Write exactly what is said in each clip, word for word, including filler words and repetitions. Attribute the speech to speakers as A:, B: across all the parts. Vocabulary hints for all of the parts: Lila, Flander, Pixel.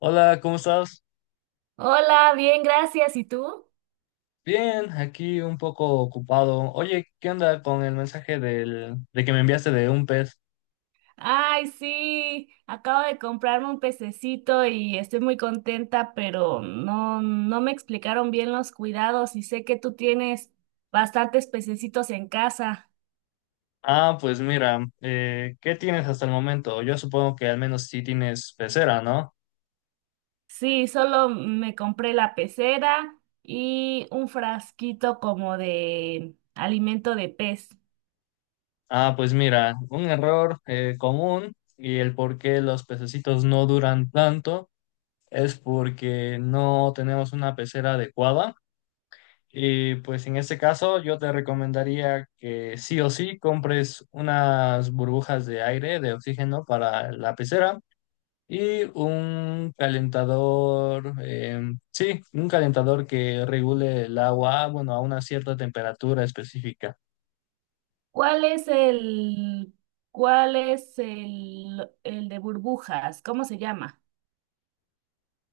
A: Hola, ¿cómo estás?
B: Hola, bien, gracias. ¿Y tú?
A: Bien, aquí un poco ocupado. Oye, ¿qué onda con el mensaje del, de que me enviaste de un pez?
B: Ay, sí, acabo de comprarme un pececito y estoy muy contenta, pero no, no me explicaron bien los cuidados y sé que tú tienes bastantes pececitos en casa.
A: Ah, pues mira, eh, ¿qué tienes hasta el momento? Yo supongo que al menos sí tienes pecera, ¿no?
B: Sí, solo me compré la pecera y un frasquito como de alimento de pez.
A: Ah, pues mira, un error eh, común y el por qué los pececitos no duran tanto es porque no tenemos una pecera adecuada. Y pues en este caso yo te recomendaría que sí o sí compres unas burbujas de aire, de oxígeno para la pecera y un calentador, em, sí, un calentador que regule el agua, bueno, a una cierta temperatura específica.
B: ¿Cuál es el, cuál es el, el de burbujas? ¿Cómo se llama?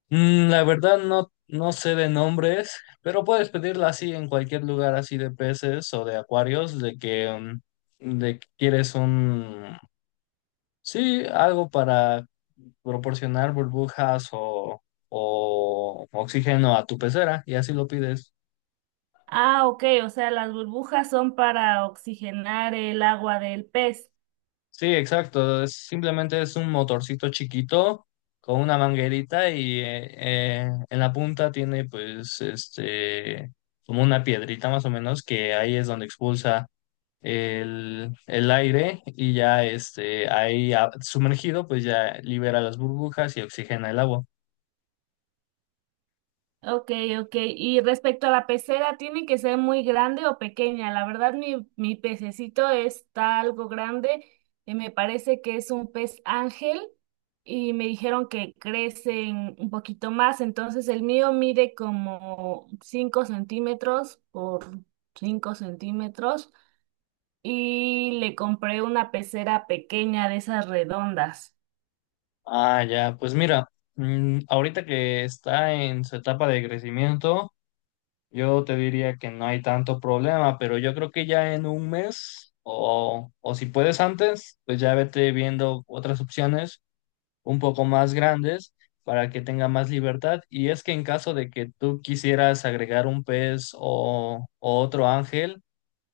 A: Mm, la verdad no, no sé de nombres, pero puedes pedirla así en cualquier lugar así de peces o de acuarios, de que, mm, de que quieres un... Sí, algo para proporcionar burbujas o, o oxígeno a tu pecera y así lo pides.
B: Ah, ok, o sea, las burbujas son para oxigenar el agua del pez.
A: Sí, exacto. Es- simplemente es un motorcito chiquito con una manguerita y eh, eh, en la punta tiene pues este como una piedrita más o menos que ahí es donde expulsa el, el aire y ya este ahí ah, sumergido pues ya libera las burbujas y oxigena el agua.
B: Ok, ok. Y respecto a la pecera, ¿tiene que ser muy grande o pequeña? La verdad, mi, mi pececito está algo grande. Eh, me parece que es un pez ángel y me dijeron que crecen un poquito más. Entonces, el mío mide como cinco centímetros por cinco centímetros y le compré una pecera pequeña de esas redondas.
A: Ah, ya, pues mira, mm, ahorita que está en su etapa de crecimiento, yo te diría que no hay tanto problema, pero yo creo que ya en un mes o, o si puedes antes, pues ya vete viendo otras opciones un poco más grandes para que tenga más libertad. Y es que en caso de que tú quisieras agregar un pez o, o otro ángel,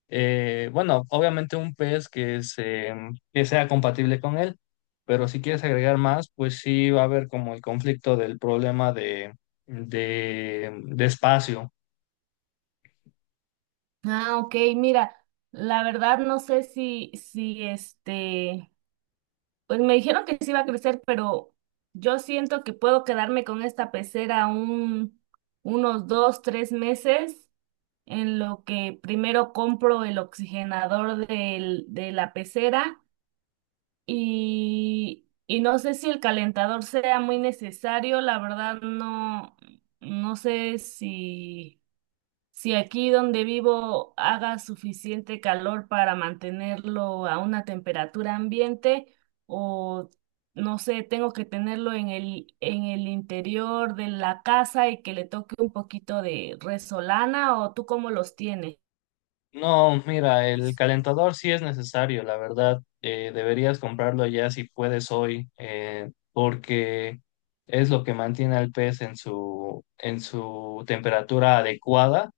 A: eh, bueno, obviamente un pez que, se- que sea compatible con él, pero si quieres agregar más, pues sí va a haber como el conflicto del problema de, de, de espacio.
B: Ah, ok, mira, la verdad no sé si, si este, pues me dijeron que sí iba a crecer, pero yo siento que puedo quedarme con esta pecera un, unos dos, tres meses, en lo que primero compro el oxigenador del, de la pecera y, y no sé si el calentador sea muy necesario, la verdad no, no sé si... Si aquí donde vivo haga suficiente calor para mantenerlo a una temperatura ambiente o no sé, tengo que tenerlo en el, en el interior de la casa y que le toque un poquito de resolana o tú cómo los tienes.
A: No, mira, el calentador sí es necesario, la verdad, eh, deberías comprarlo ya si puedes hoy, eh, porque es lo que mantiene al pez en su, en su temperatura adecuada.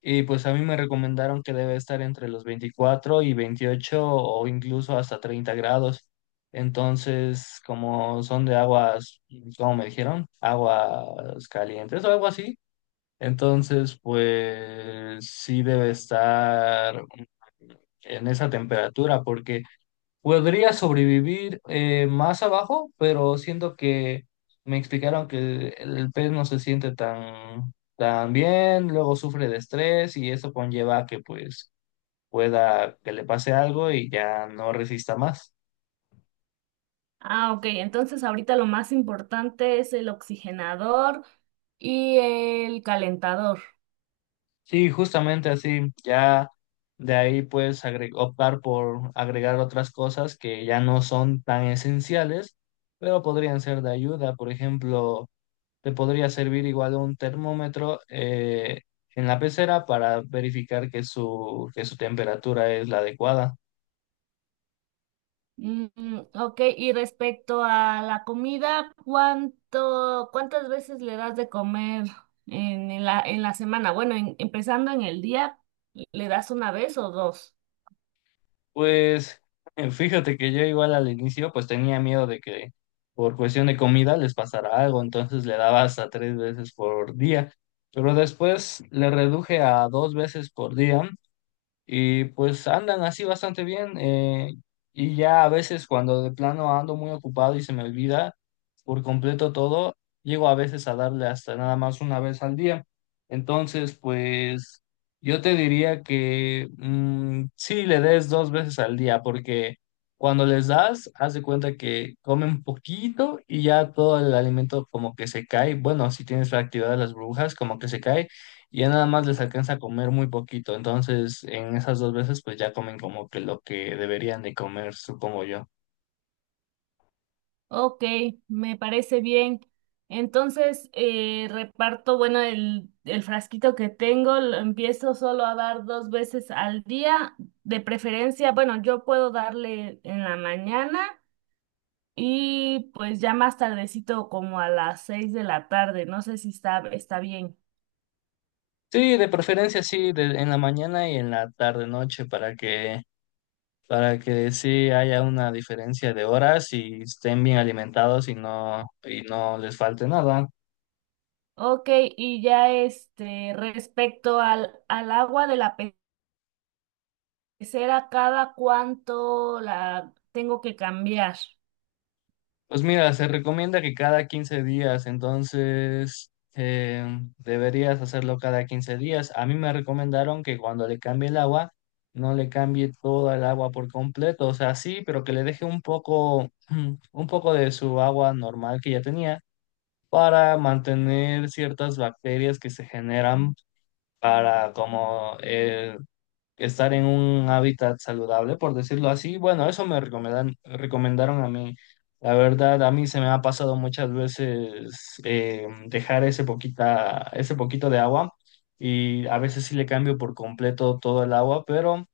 A: Y pues a mí me recomendaron que debe estar entre los veinticuatro y veintiocho o incluso hasta treinta grados. Entonces, como son de aguas, como me dijeron. Aguas calientes o algo así. Entonces, pues sí debe estar en esa temperatura porque podría sobrevivir eh, más abajo, pero siento que me explicaron que el, el pez no se siente tan, tan bien, luego sufre de estrés y eso conlleva que pues pueda que le pase algo y ya no resista más.
B: Ah, ok, entonces ahorita lo más importante es el oxigenador y el calentador.
A: Sí, justamente así, ya de ahí puedes agre- optar por agregar otras cosas que ya no son tan esenciales, pero podrían ser de ayuda, por ejemplo. Te podría servir igual un termómetro eh, en la pecera para verificar que su, que su temperatura es la adecuada.
B: Mm, ok, y respecto a la comida, ¿cuánto, cuántas veces le das de comer en, en la, en la semana? Bueno, en- empezando en el día, ¿le das una vez o dos?
A: Pues eh, fíjate que yo igual al inicio pues tenía miedo de que por cuestión de comida les pasara algo, entonces le daba hasta tres veces por día, pero después le reduje a dos veces por día. Y pues andan así bastante bien. Eh, y ya a veces cuando de plano ando muy ocupado y se me olvida por completo todo, llego a veces a darle hasta nada más una vez al día. Entonces, pues yo te diría que mm, sí le des dos veces al día, porque cuando les das, haz de cuenta que comen poquito y ya todo el alimento como que se cae. Bueno, si tienes la actividad de las burbujas, como que se cae y ya nada más les alcanza a comer muy poquito. Entonces, en esas dos veces, pues ya comen como que lo que deberían de comer, supongo yo.
B: Ok, me parece bien. Entonces, eh, reparto, bueno, el, el frasquito que tengo, lo empiezo solo a dar dos veces al día, de preferencia, bueno, yo puedo darle en la mañana. Y pues ya más tardecito, como a las seis de la tarde, no sé si está, está bien.
A: Sí, de preferencia sí, de- en la mañana y en la tarde noche para que para que sí haya una diferencia de horas y estén bien alimentados y no y no les falte nada.
B: Ok, y ya este, respecto al, al agua de la pe- pecera, ¿cada cuánto la tengo que cambiar?
A: Pues mira, se recomienda que cada quince días, entonces eh, deberías hacerlo cada quince días. A mí me recomendaron que cuando le cambie el agua, no le cambie toda el agua por completo, o sea, sí, pero que le deje un poco, un poco de su agua normal que ya tenía para mantener ciertas bacterias que se generan para como eh, estar en un hábitat saludable, por decirlo así. Bueno, eso me recomendan, recomendaron a mí. La verdad, a mí se me ha pasado muchas veces eh, dejar ese poquita, ese poquito de agua y a veces sí le cambio por completo todo el agua, pero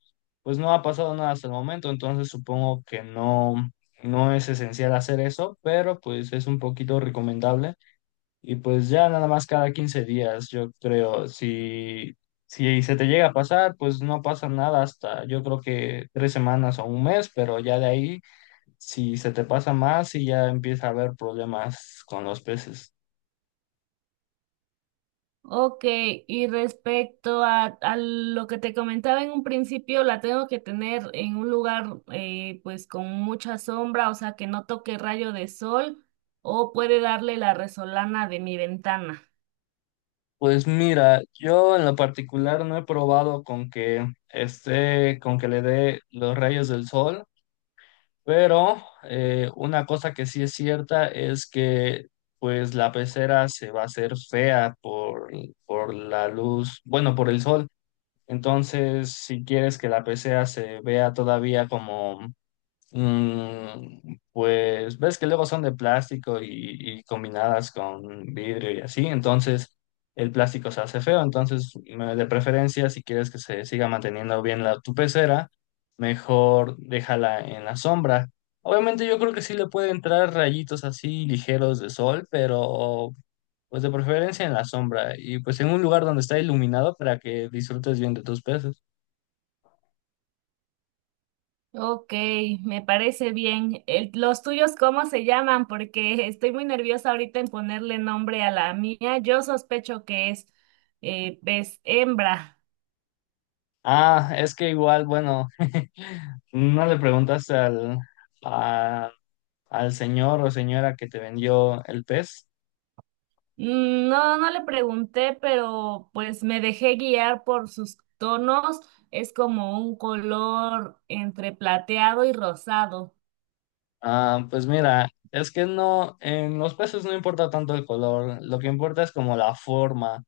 A: pues no ha pasado nada hasta el momento, entonces supongo que no, no es esencial hacer eso, pero pues es un poquito recomendable. Y pues ya nada más cada quince días, yo creo, si, si se te llega a pasar, pues no pasa nada hasta yo creo que tres semanas o un mes, pero ya de ahí, si se te pasa más y ya empieza a haber problemas con los peces.
B: Ok, y respecto a, a lo que te comentaba en un principio, la tengo que tener en un lugar eh, pues con mucha sombra, o sea, que no toque rayo de sol, o puede darle la resolana de mi ventana.
A: Pues mira, yo en lo particular no he probado con que esté, con que le dé los rayos del sol. Pero eh, una cosa que sí es cierta es que pues la pecera se va a hacer fea por, por la luz, bueno, por el sol. Entonces, si quieres que la pecera se vea todavía como... Mm, pues ves que luego son de plástico y, y combinadas con vidrio y así, entonces el plástico se hace feo, entonces me- de preferencia si quieres que se siga manteniendo bien la, tu pecera, mejor déjala en la sombra. Obviamente yo creo que sí le puede entrar rayitos así ligeros de sol, pero pues de preferencia en la sombra y pues en un lugar donde está iluminado para que disfrutes bien de tus peces.
B: Ok, me parece bien. El- ¿los tuyos cómo se llaman? Porque estoy muy nerviosa ahorita en ponerle nombre a la mía. Yo sospecho que es eh, pez hembra.
A: Ah, es que igual, bueno, no le preguntaste al, a- al señor o señora que te vendió el pez.
B: Mm, no, no le pregunté, pero pues me dejé guiar por sus tonos. Es como un color entre plateado y rosado.
A: Ah, pues mira, es que no, en los peces no importa tanto el color, lo que importa es como la forma.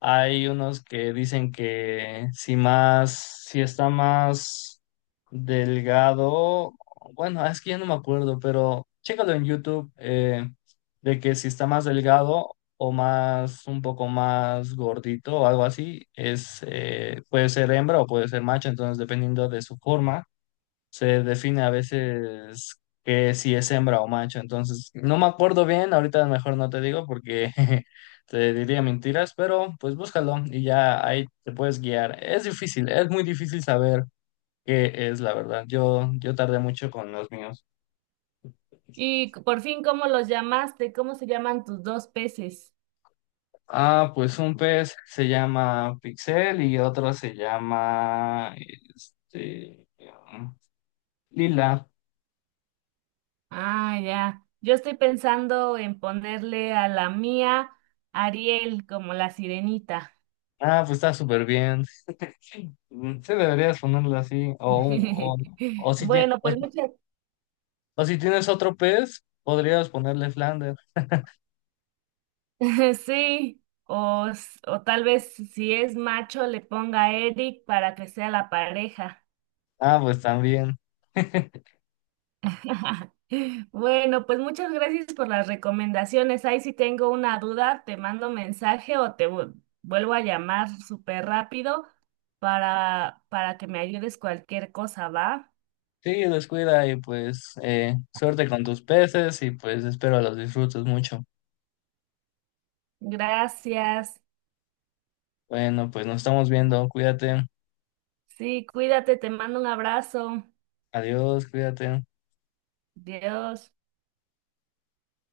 A: Hay unos que dicen que si más, si está más delgado, bueno, es que ya no me acuerdo, pero chécalo en YouTube, eh, de que si está más delgado o más, un poco más gordito o algo así, es, eh, puede ser hembra o puede ser macho, entonces dependiendo de su forma se define a veces que si es hembra o macho. Entonces, no me acuerdo bien, ahorita mejor no te digo porque te diría mentiras, pero pues búscalo y ya ahí te puedes guiar. Es difícil, es muy difícil saber qué es la verdad. Yo, yo tardé mucho con los míos.
B: Y por fin, ¿cómo los llamaste? ¿Cómo se llaman tus dos peces?
A: Ah, pues un pez se llama Pixel y otro se llama este, Lila.
B: Ah, ya. Yo estoy pensando en ponerle a la mía Ariel como la sirenita.
A: Ah, pues está súper bien. Mm, Sí, deberías ponerle así. O, o, o, si, tie-
B: Bueno,
A: o,
B: pues muchas.
A: o si tienes otro pez, podrías ponerle Flander.
B: Sí. O, s- o tal vez si es macho le ponga a Eric para que sea la pareja.
A: Ah, pues también.
B: Bueno, pues muchas gracias por las recomendaciones. Ahí si tengo una duda, te mando mensaje o te vu- vuelvo a llamar súper rápido para, para que me ayudes cualquier cosa, ¿va?
A: Sí, descuida y pues eh, suerte con tus peces y pues espero los disfrutes mucho.
B: Gracias.
A: Bueno, pues nos estamos viendo. Cuídate.
B: Sí, cuídate, te mando un abrazo.
A: Adiós, cuídate.
B: Dios.